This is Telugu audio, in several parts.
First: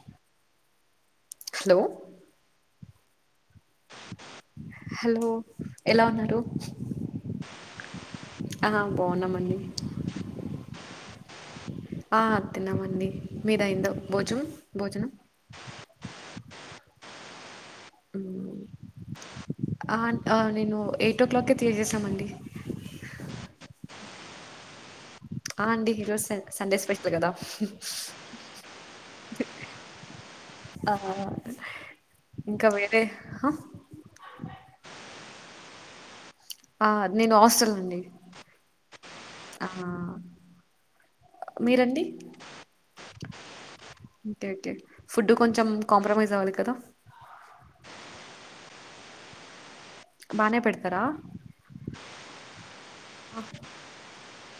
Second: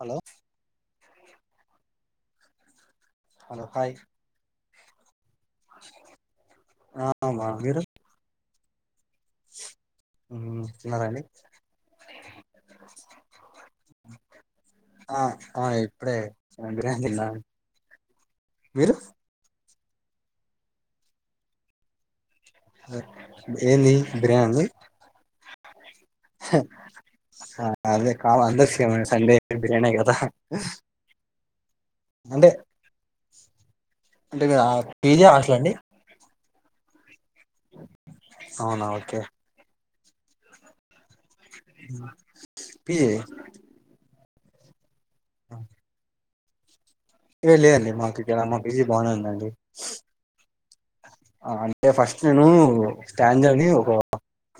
Hello hello hello hi hello ఎలా ఉన్నారు ఆ మా మీరు బావున్నామండి మ్మ్ తిన్నారా అండి ఆ తిన్నామండి మీద అయిందో భోజం భోజనం ఆ ఆ ఇప్పుడే [unintelligible] తిన్న మీరు ఆ అ నేను ఎయిట్ ఓ క్లాక్ తెయజేసామండి అ ఇంకెంది బిర్యానీ ది హ అండి ఈరోజు స సండే స్పెషల్ కదా అదే కాల అంద సండే బిర్యానీ గదా ఆ ఇంకా వేరే ఆ అంటే మీరు ఆ పేజీ హాస్టల్ ఆ అండి ఆ నేను హాస్టల్ అండి అవునా ఓకే ఆ మీరండి ఉమ్ పీజీ ఓకే ఓకే ఫుడ్ కొంచెం కాంప్రమైజ్ అవ్వాలి కదా ఏ లేదండి మాకు ఇక్కడ మాకు పిజీ బాగునేఉందండి బానే పెడ్త అంటే ఫస్ట్ నేను స్టాంజని ఒక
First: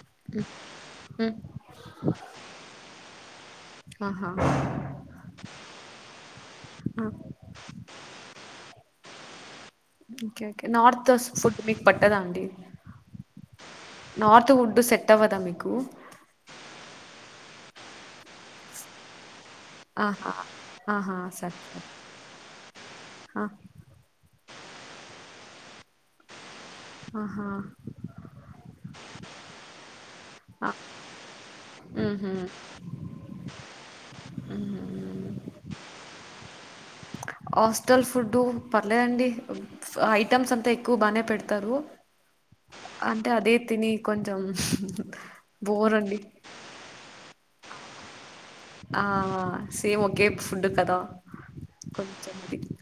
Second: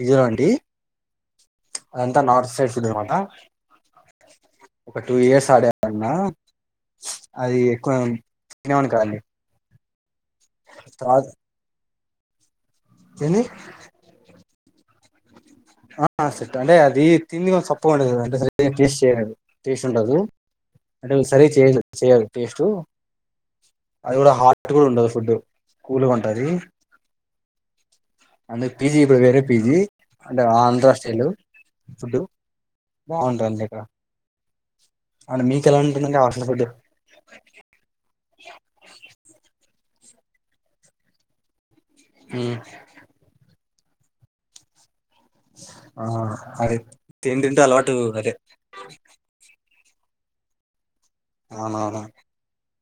ఇదిగో అండి మ్, అదంతా నార్త్ సైడ్ ఫుడ్ అనమాట ఆహా ఒక టు ఇయర్స్ ఆడ అన్నా ఆ, అది ఎక్కువ తినే వాన్నీ కాదండి ఓకే ఓకే నార్త తర్వాత ఫుడ్ మీకు పట్టదా అండి ఏంది ఫుడ్ సెట్టవదా మీక్ ఆ సెట్ అంటే అది తిండి కొంచెం సప్ప ఉంటాది కదండి సరిగా టేస్ట్ చేయరూ టేస్టుండదు ఆహా అంటే సరే చేయ చేయాలి టేస్టు ఆ అది కూడా హార్టు కూడా ఉండదు ఫుడు కూల్గా ఉంటది ఆహా అందుకి పీజీ ఇప్పుడు వేరే పీజీ అంటే ఆంధ్ర స్టయిల్ ఫుడ్ ఉహు బాగుంటదిక్కడ అంటే మీకేలా ఉంటుందండి హాస్టల్ ఫుడ్ ఫుడ్డు పర్లేదండి ఐటమ్స్ అంతా ఎక్కువ బాగానే పెడ్తారు ఉమ్, అంటే అదే తిని కొంచెం బోర్ ఆ అండి అదే తింటుంటే అలవాటు అదే ఆ సేమ్ ఓకే ఫుడ్ కదా అవునవును కొంచెం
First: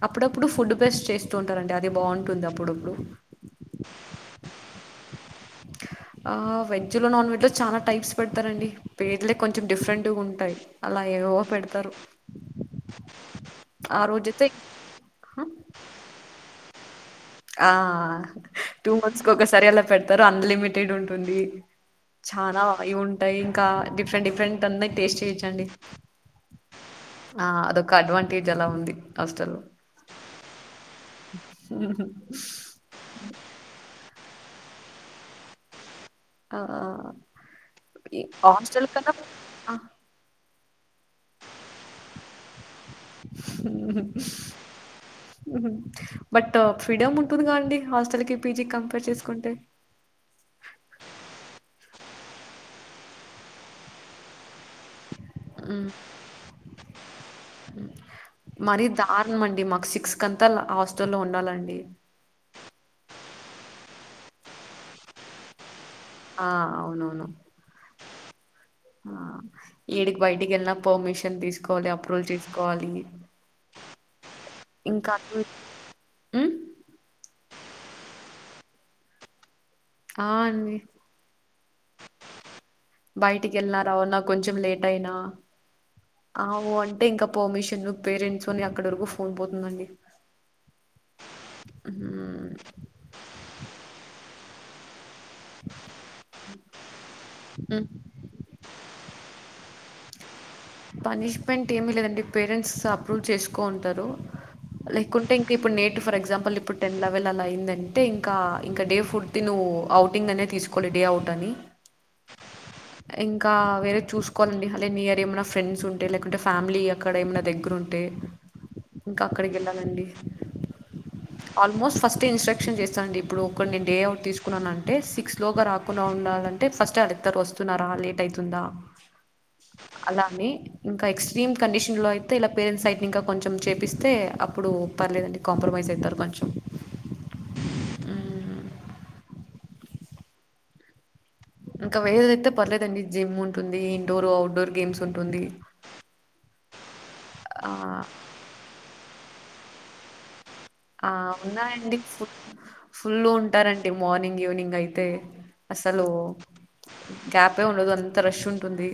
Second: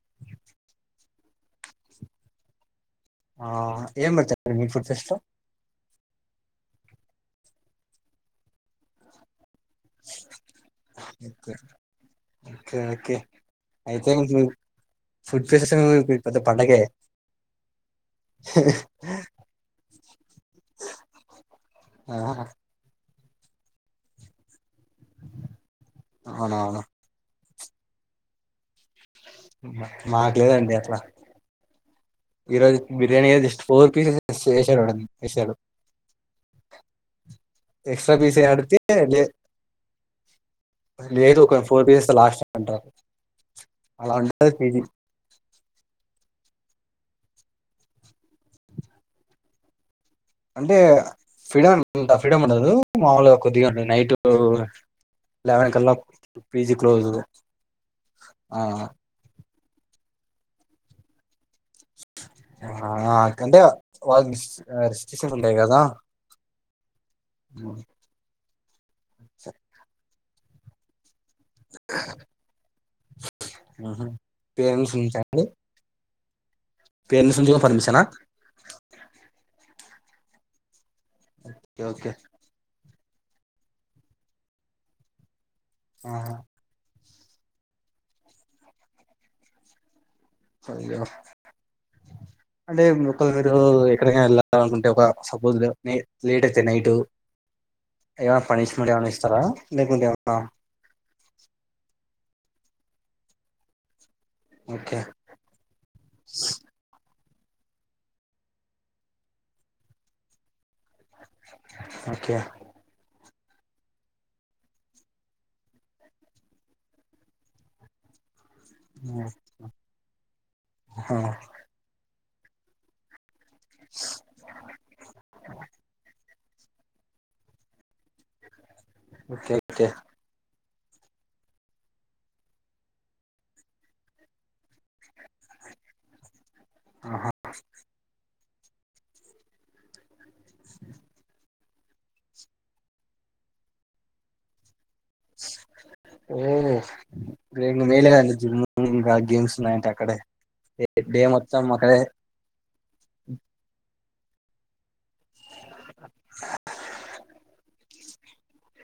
అప్పుడప్పుడు ఫుడ్ ఫెస్ట్ చేస్తూ ఉంటారండి అది బాగుంటుంది అప్పుడప్పుడు ఆ ఏం పెడ్తారు మీ ఫుడ్ ఫెస్లో ఆ వెజ్ లో నాన్ వెజ్లో చాలా టైప్స్ పెడ్తారండి పేట్లే కొంచెం డిఫరెంట్గా ఉంటాయి అలా ఓకే ఏవో ఓకే పెడతారు ఓకే ఓకే ఆ అయితే మీక్ రోజైతే ఫుడ్ ఫెస్టు [unintelligible] మీకు పండగే ఆ టూ మంత్స్ ఒకసారి అలా రంన్లిమిటెడ్ ఉంటుంది ఆ, చాన ఇవి ఉంటాయి ఇంకా డిఫరెంట్ డిఫరెంట్ అన్ని టేస్ట్ చేయిచండి అవునవును అదొక అడ్వాంటేజ్ అలా ఉంది హాస్టల్లో మాక్లేదండి అట్లా ఈరోజు బిర్యానీ జస్ట్ ఫోర్ పీసెస్ చేేసారు న వేసడు ఆ ఇద్ పీస్ ఆడితే హోస్టల్ కన్న లే ఆ లేదు ఒక ఫోర్ డేస్ లాస్ట్ టంటారు ఉహు హూ బట్ ఫ్రీడం ఉంటుంది కాదండి హాస్టల్కి పీజీకి కంపేర్ చేస్కుంటే అంటే ఫ్రీడం ఇంత ఫ్రీడముండదు మాముల్గా కొద్దిగా ఉండంది నైటూ లెవెన్ మ్ కల్లా పిజి క్లోజూ ఆ అది మాకు సిక్స్ కంతా ఆ హాస్టల్లో ఉండాలండి ఆ ఆరు కంటే వాళ్ళకి రీస్ రిస్ట్రషన్ ఉంటాయ్ కదా ఆ అవునవును ఆ యేడికి బయిటికి ఏలిన పర్మిషన్ తీస్కోవాలి అప్రూల్ తీస్కోవాలి పేరెన్స్నుంచ అండి ఉమ్ పేరెన్సుంచి కూడా పర్మిషనా ఆ అండి ఓకె ఓకే బయటికి కేళ్నారా అవున్నా కొంచెం లేటైనా అవాడింకా పర్మిషన్లు పేరెంట్స్ అని అక్కడ వరకు ఫోన్ పోతుందండి అయ్యో ఉమ్ అంటే ఒకళ్ళు మీరు ఎక్కడికైనా వెళ్ళాలనుకుంటే ఒక సపోజ్ లే లేటైతే నైట్ ఏవనా పనిష్మెంట్ ఏవనా ఇస్తారా లేకుంటే [unintelligible] పనిష్మెంట్ ఏమీ లేదండి పేరెంట్స్ అప్రూవ్ చేస్కోంటరు ఓకే లేకుంటే ఇంకా ఇప్పుడు నేటు ఫర్ ఎగ్జాపుల్ ఇప్పుడు టెన్ వెళ్ళాల అయిందంటే ఇంకా డే ఫుడ్ తిను ఇంకా నువ్వు ఔటింగ్ అనే తీసుకోవాలి డే అవుట్ అని ఓకే ఇంకా వేరే చూసుకోవాలండి అదే నియర్ ఏమైనా ఫ్రెండ్స్ ఉంటే లేకుంటే ఫ్యామిలీ అక్కడ ఏమైనా దగ్గర ఉంటే ఇంకా అక్కడికి వెళ్ళాలండి ఆహా ఆల్మోస్ట్ ఫస్ట్ త్ ఇన్స్ట్రక్షన్ చేస్తాండి ఇప్పుడు ఒక నేను డే అవుట్ తీసుకున్నాను అంటే సిక్స్ లోగా రాకుండా ఉండాల టే ఫస్టే అడుగుతారు వస్తున్నారా లేట్ అవుతుందా ఓకే ఓకే ఇంకా ఎక్స్ట్రీమ్ కండిషన్ లో అయితే ఇలా పేరెంట్స్ సైడ్ ఇంకా కొంచెం చేపిస్తే అప్పుడు పర్లేదండి కాంప్రమైజ్ అయితారు కొంచెం ఆహా హ్మ్. ఇంకా వేరేది అయితే పర్లేదండి జిమ్ ఉంటుంది ఇండోర్ అవుట్డోర్ గేమ్స్ ఉంటుంది. ఓహ్ ఇంగ ఆహ్, మేలేనండి జిమ్ ఇంకా గేమ్స్ లాటి ట్టక్కడె ఆ అవునండి ఫుల్లు ఫుల్లుంటారా అండి మార్నింగ్ ఈవినింగ్ అయితే అసలు గ్యాపే ఉండదు అంత రష్ ఉంటుంది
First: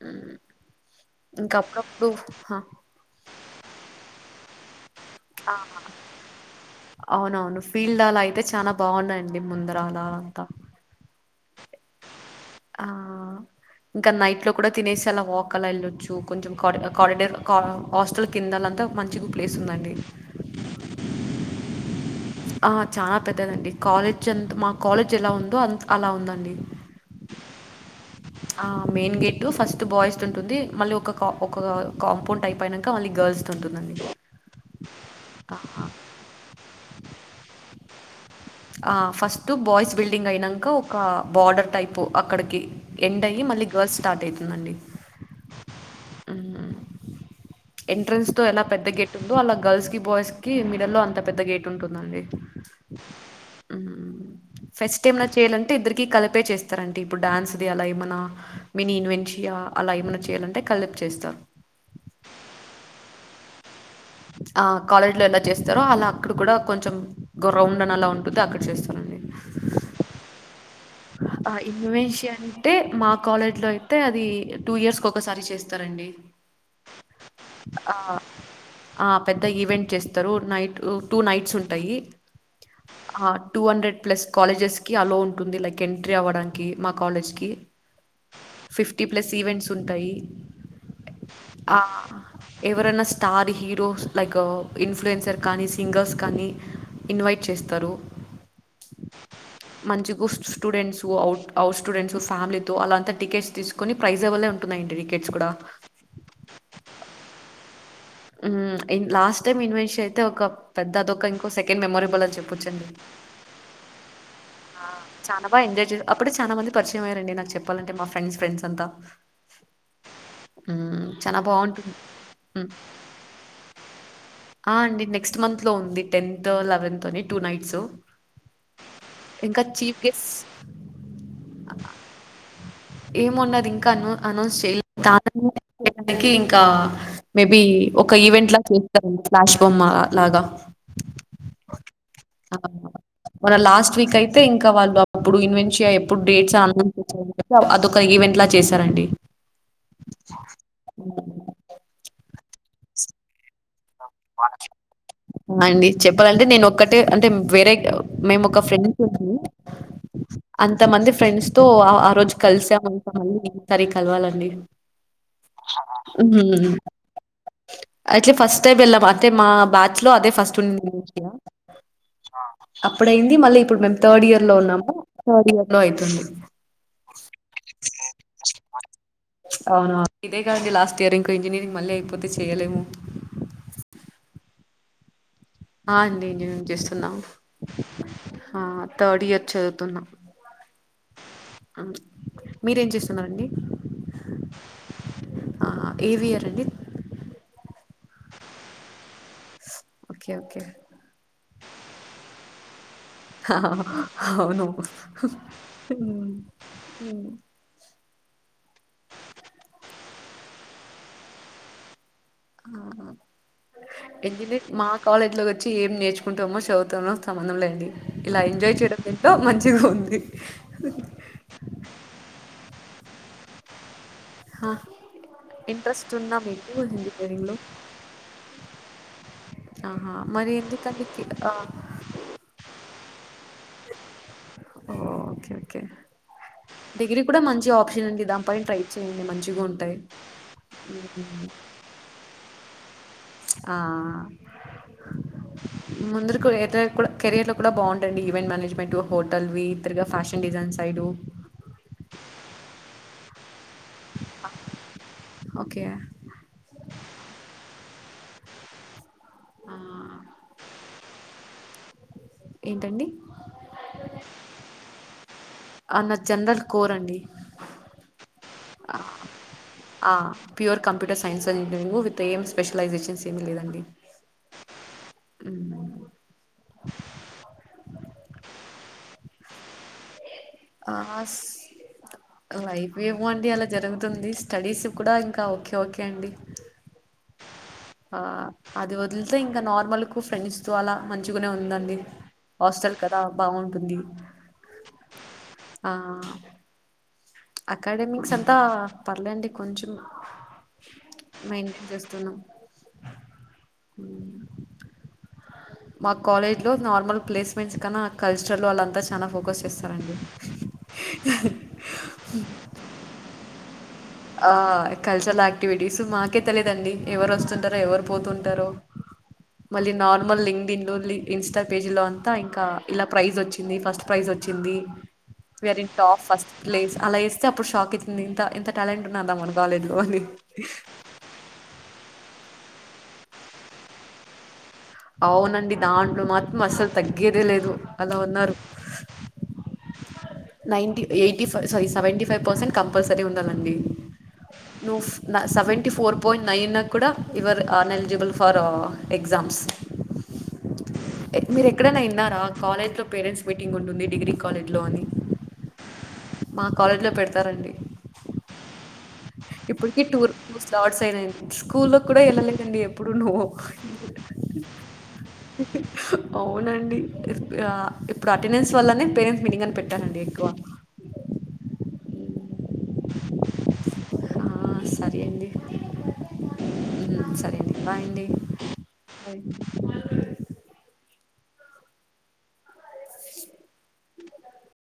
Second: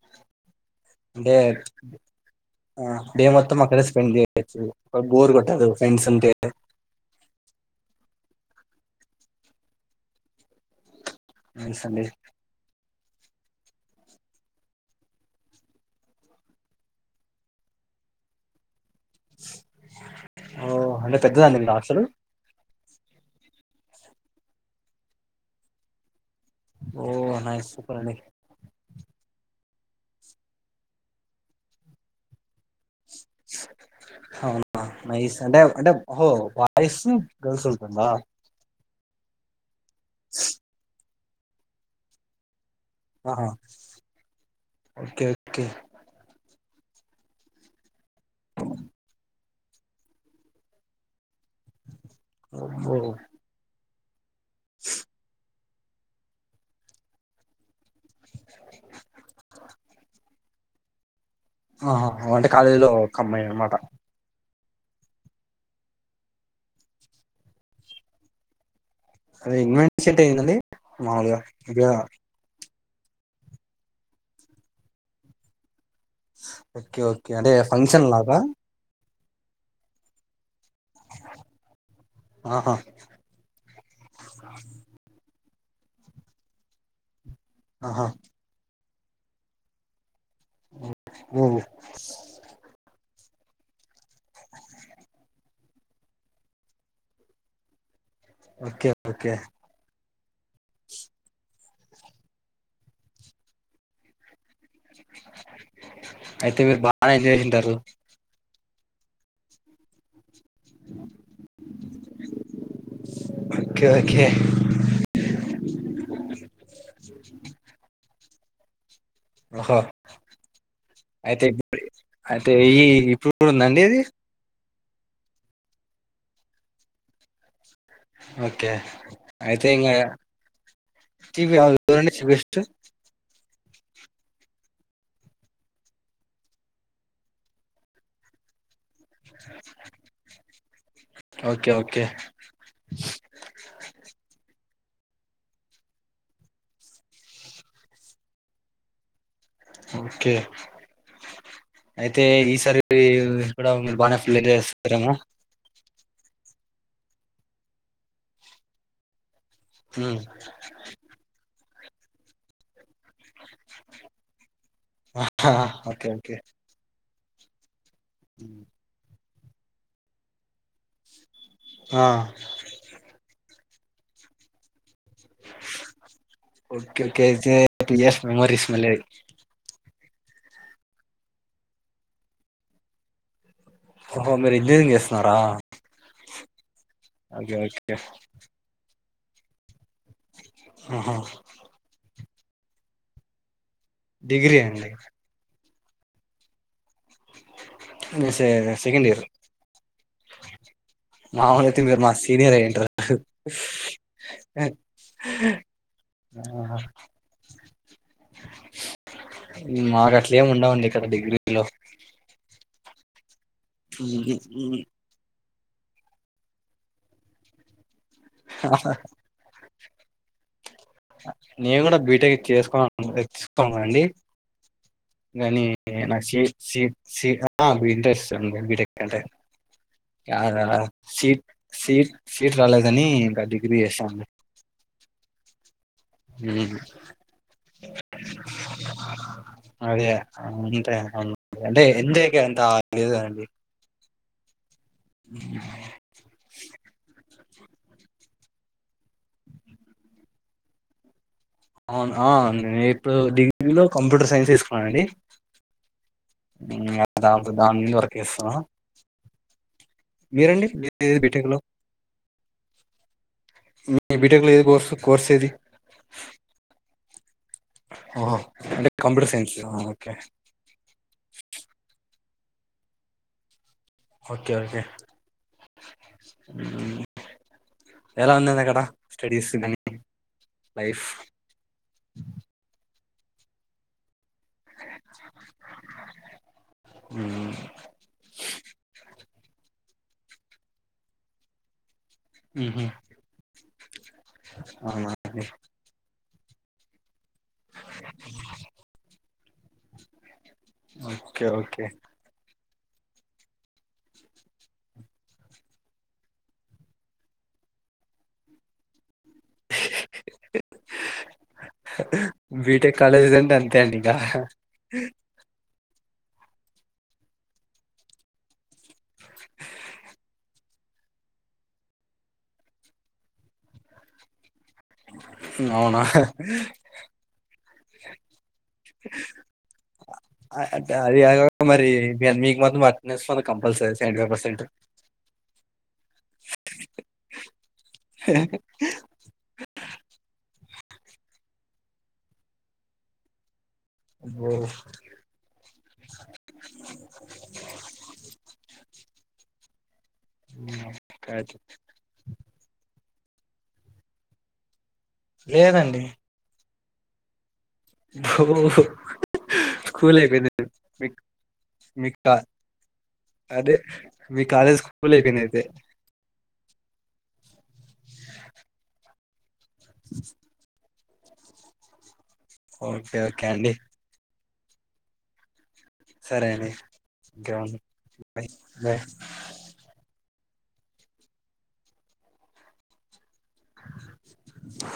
హ్మ్ అంటే డే మొత్తం అక్కడే స్పెండ్ చేయొచ్చు బోర్ కొట్టదు ఫ్రెండ్స్ ఉంటే ఫీల్డాల అయితే చాలా బాగున్నాయిండి ముందరాల ఆలా అంత తెల్సాండీ ఆ ఇంకా నైట్ లో కూడా తినేసి అలా వాక్ అలా వెళ్ళొచ్చు కొంచెం కారి కరిడోర్ కా హాస్టల్ కిందాలంతా మంచిగా ప్లేస్ ఉందండి ఓ అంటే పెద్దదా అండి మీ హాస్టలు ఆ చాన పెద్దదండి కాలేజ్ ఎంత మా కాలేజ్ ఎలా ఉందో అం అలా ఉందండి ఓ నైస్ సూపర్ అండి ఆ మెయిన్ గేట్ ఫస్ట్ బాయ్స్ ఉంటుంది మళ్ళీ ఒక ఒక కాంపౌండ్ టైప్ అయినాక మళ్ళీ గర్ల్స్ ఉంటుందండి అవునా నైస్ అంటే అంటే ఓహో బాయ్స్ గర్ల్స్ ఉంటుందా ఫస్ట్ బాయ్స్ బిల్డింగ్ అయినాక ఒక బార్డర్ టైపు అక్కడికి ఎండ్ అయి ఆహా మళ్ళీ గర్ల్స్ స్టార్ట్ అవుతుందండి ఓకే ఓకే హ్మ్ ఎంట్రెన్స్ తో ఎలా పెద్ద గేట్ ఉందో అలా గర్ల్స్ కి బాయ్స్కి మిడిల్ లో అంత పెద్ద గేట్ ఉంటుంది అండి ఓ హ్మ్ ఫెస్ట్ టై చేయాలంటే ఇద్దరికి కలిపే చేస్తారంటే ఇప్పుడు డన్స్ది అలా ఏమైనా మీని ఇన్వెంటియ్య అలా ఏమైన్నా చేయాలంటే కలిపి చేస్తారు ఆ అంటే కాలేజీలో కాంబినెద్ అనమాట ఆ కాలేజ్ లో ఎలా చేస్తారో అలా అక్కడ కూడా కొంచెం గ్రౌండ్ అని అలా ఉంటది అక్కడ చేస్తారు అదే ఇన్వెంటియా అంటే ఏంది అండి మాములుగా టే మా కాలేజ్ లో అయితే అది టూ ఇయర్స్ కి ఒకసారి చేస్త ఓకే ఓకే అంటే ఆ ఫంక్షన్ లాగా ఆ పెద్ద ఈవెంట్ చేస్తారు నైట్ టూ నైట్స్ ఉంటాయి ఆహా టూ హండ్రెడ్ ప్లస్ కాలేజెస్ కి అల్లఓ ఉంటుంది లైక్ ఎంట్రీ అవ్వడానికి మా కాలేజ్ కి ఆహా ఫిఫ్టీ ప్లస్ ఈవెంట్స్ ఉంటాయి ఓ ఎవరన్నా స్టార్ హీరోస్ లైక్ ఇన్ఫ్లుయెన్సర్ కానీ సింగర్స్ కానీ ఇన్వైట్ చేస్తారు. Okay okay. మంచిగా స్టూడెంట్స్ అవుట్ అవుట్ స్టూడెంట్స్ ఫ్యామిలీతో అలాంతా టికట్ తీసుకొని ప్రైజెబల్ ఉన్. అయితే మీరు బాగా ఎంజాయ్ చేసింటారు మ్ లాస్ట్ టైమ్ ఇన్వెష అయితే ఒక పెద్ద అదొక్క ఇంకో సెకండ్ మెమొరేబుల్ అని చెప్పచ్చండి ఓకే ఓకే ఆహ్ చానా బాగా ఎంజాయ్ చేస అపుడే చానా మంది పరిచయం అయ్యారండి నాకు చెప్పాలంటే మా ఫ్రెండ్స్ ఫ్రెండ్స్ అంతా. ఓకే. హ్మ్. చాలా అయితే ఇప్ బావుంటుంది. అయితే ఈ ఇప్పుడు కూడ ఉందండి అది. ఆహ్ అండి నెక్స్ట్ మంత్ లో ఉంది టెన్త్ లేవంత్ అని టూ నైట్స్. ఓకే ఇంకా అయితే ఇంగ. చీఫ్ గెస్ [unintelligible] ఏమన్నారు ఇంకా అన్ అనౌన్స్ చేయాలే [inaudible] ఇంకా మేబి. ఒక ఈవెంట్ లాగా చేస్తారండి ఫ్లాష్ రూమ్ మా లాగా. ఓకే ఓకే ఆహ్ వాలా లాస్ట్ వీక్ అయితే ఇంక్. ఇంక వాళ్ళు అప్పుడు ఇన్వెషియ ఎప్పుడు డేట్స్ [unintelligible] ఆహ్ అదొక ఈవెంట్ లా చేశారండి. ఓకే అయితే ఈసారి గూడ [unintelligible] మండి చెప్పాలండి నేను ఒక. కంటే అంటే వేరే మేము ఒక ఫ్రెండ్స్ ఉంటాము ఉమ్. అంత మంది ఫ్రెండ్స్. తో ఆ రోజు కలిసామం [inaudible] కలవాలండి. ఆహ్ ఓకే ఓకే. హ్మ్. అయితే ఫస్ట్ టైం ఎలాం అంటే మా బ్యాచ్ లో అదే ఫస్ట్ ఉండే ఆ, [inaudible] అప్పుడయింది మళ్ళీ ఇప్పుడు మేము థర్డ్ ఇయర్ లో ఉన్నాము. థర్డ్ ఇయర్ లో అయితుంది. Okay okay two years memories [inaudible] అవునా? ఇదే కాదండి లాస్ట్ ఇయర్ ఇంకో ఇంజనీరింగ్ మళ్ళీ అయిపోతే చేయలేము. ఓహో మీరు ఇంజనీరింగ్ జేస్తున్నారా. ఆహ్ అండి ఇంజనీరింగ్ చేస్తున్నా ఆహ్ థర్డ్ ఇయర్ చదువుతున్న. ఆహా. మీరేం చేస్తున్నారండి. డిగ్రీ అండి. ఆహ్ ఏ వియర్ అండి. సె సెకండ్ ఇయర్. Okay okay. మాములుగా అయితే మీరు మా సీనియరే. హహహ అవును ఉమ్ ఉమ్. మాకు అట్లేముండవు అండి ఇక్కడ డిగ్రీలో. ఆహ్ డిగ్రీ మా కాలేజీ లో కద్. ఒచ్చి ఏం నేర్చుకుంటామో సదువుతామో సంబధంలేదండి. ఇలా ఎంజాయ్ చేయడం ఏంటో మంచిగా ఉంది. నేను కూడా బీటెక్ చేసుకో [inaudible] అండి. ఆ నేను ఈ ఇంట్రెస్ట్ నాకు ఉందా సి మీకు సి సి ఇంజనీరింగ్లో ఆహ్ బీటెక్ అంటే ఆహా [unintelligible] మరి అంటే ఎందుకండి కి సీట్ ఆ సీట్ సీట్ రాలేదని గాడి. ఇది చేసామండి. ఓ ఓకే ఓకే. డిగ్రీ కూడా మంచి ఆప్షన్ అండి దానిపై ట్రై చేయండి మంచిగా ఉంటాయి. అను అంటే ఎంజాయ్ కి అంత. లేదండి ఆహ్. ముందుర్క్ ఏదైన కూడా కెరీర్ లో. కూడా బావుంటండీ ఈవెంట్ మేనేజ్మెంట్ హోటల్వి తిరుగా ఫ్యాషన్ డిజైన్ సైడ్ అవునా ఆ నేన్ ఇప్పుడు డిగి ఇన్లో కంప్యూటర్ సైన్స్ తీసుకున్నానండి ఓకే మ్ దాని దన్ ముందు వరకు కేస్తావా. ఆహ్. మీరండి మీ బీటెక్ లో. ఏంటండి మీ బిటెక్లో కోర్సు కోర్స్ ఏది ఆ! నాది జనరల్ కోర్ అండి హా అంటే కంప్యూటర్ సైన్స్ ఓకే ఆ pure computer science engineering with ఏం స్పెషలైజేషన్స్ ఏమీ లేదండి ఓకే ఓకే ఎలా ఉందడక్కడ స్టడీస్ లైఫ్ అస్ లైఫ్ ఏమో అండి అలా జరుగుతుంది స్టడీస్ కూడా ఇంకా ఓకే ఓకే అండి ఆ అది వదిలితే ఇంకా నార్మల్కు ఫ్రెండ్స్ తో అలా మంచిగనే ఉందండి హాస్టల్ కదా బాగుంటుంది అవునా అండి. ఆ అకాడమిక్స్ అంతా పర్లేండి కొంచెం ఓకే మా ఇంట్కి ఓకే చేస్తున్నాం మా కాలేజ్లో నార్మల్ ప్లేస్మెంట్స్ కన్నా ఆ కల్చర్లో వాళ్ళంతా చాలా ఫోకస్ చేస్తారండి బీటెక్ కాలేజీలన్నీ అంతే అండి ఇక ఆ కల్చర్ లా క్టివిటీస్ మాకే తెలిదండి ఎవరు వస్తుంటరో ఎవరు పోతుంటరో మళ్ళీ నార్మల్ లింగ దీనిలోన్లి ఇన్స్టా పేజ్లో అంతా ఇంకా ఇలా ప్రైజ్ వచ్చింది ఫస్ట్ ప్రైజ్ వచ్చి ది వెరీ అవునా టాప్ ఫస్ట్ ప్లేస్ అలా ఏస్తే అప్పుడు షాక్ ఆ అది మరి ఇవి అన్ని మాది వాయినేసా కంపల్సరి సెవెంటిఫైవ్ పర్సెంట్ అవునండి దాంట్లో మాత్రం అస్సలు తగ్గేదే లేదు అలా ఉన్నారు ninety eighty five sorry seventy five percent compulsory ఉండాలండి నువ సెవెంటీ ఫోర్ పాయింట్ నైన్ కూడా ఇవర్ అన్ఎలిజిబుల్ ఫర్ ఎగ్జామ్స్ మీరెక్కడైనా విన్నారా కాలేజ్లో పేరెంట్స్ మీటింగ్ ఉంటుంది డిగ్రీ కాలేజ్లో అని లేదండి మా కాలేజ్లో పెడతారండి ఓహ్ ఇప్పటికి టూర్ స్లాట్స్ ఐనయండి స్కూల్ లో కూడా మీకు వెళ్ళలేదండి ఎప్పుడు నూ అదే మీ కాలేజ్ స్కూల్ అయిపోయింది అయితే అవునండి ఇప్పుడ టెండెన్స్ వల్లనే పేరె మీటీంగని పెట్టారండి ఎక్కువ ఓకే ఓకే అండి ఆ సరే అండి సరే అండీ ఉమ్, సరే అండి బాయ్ అండి బాయ్ [unintelligible]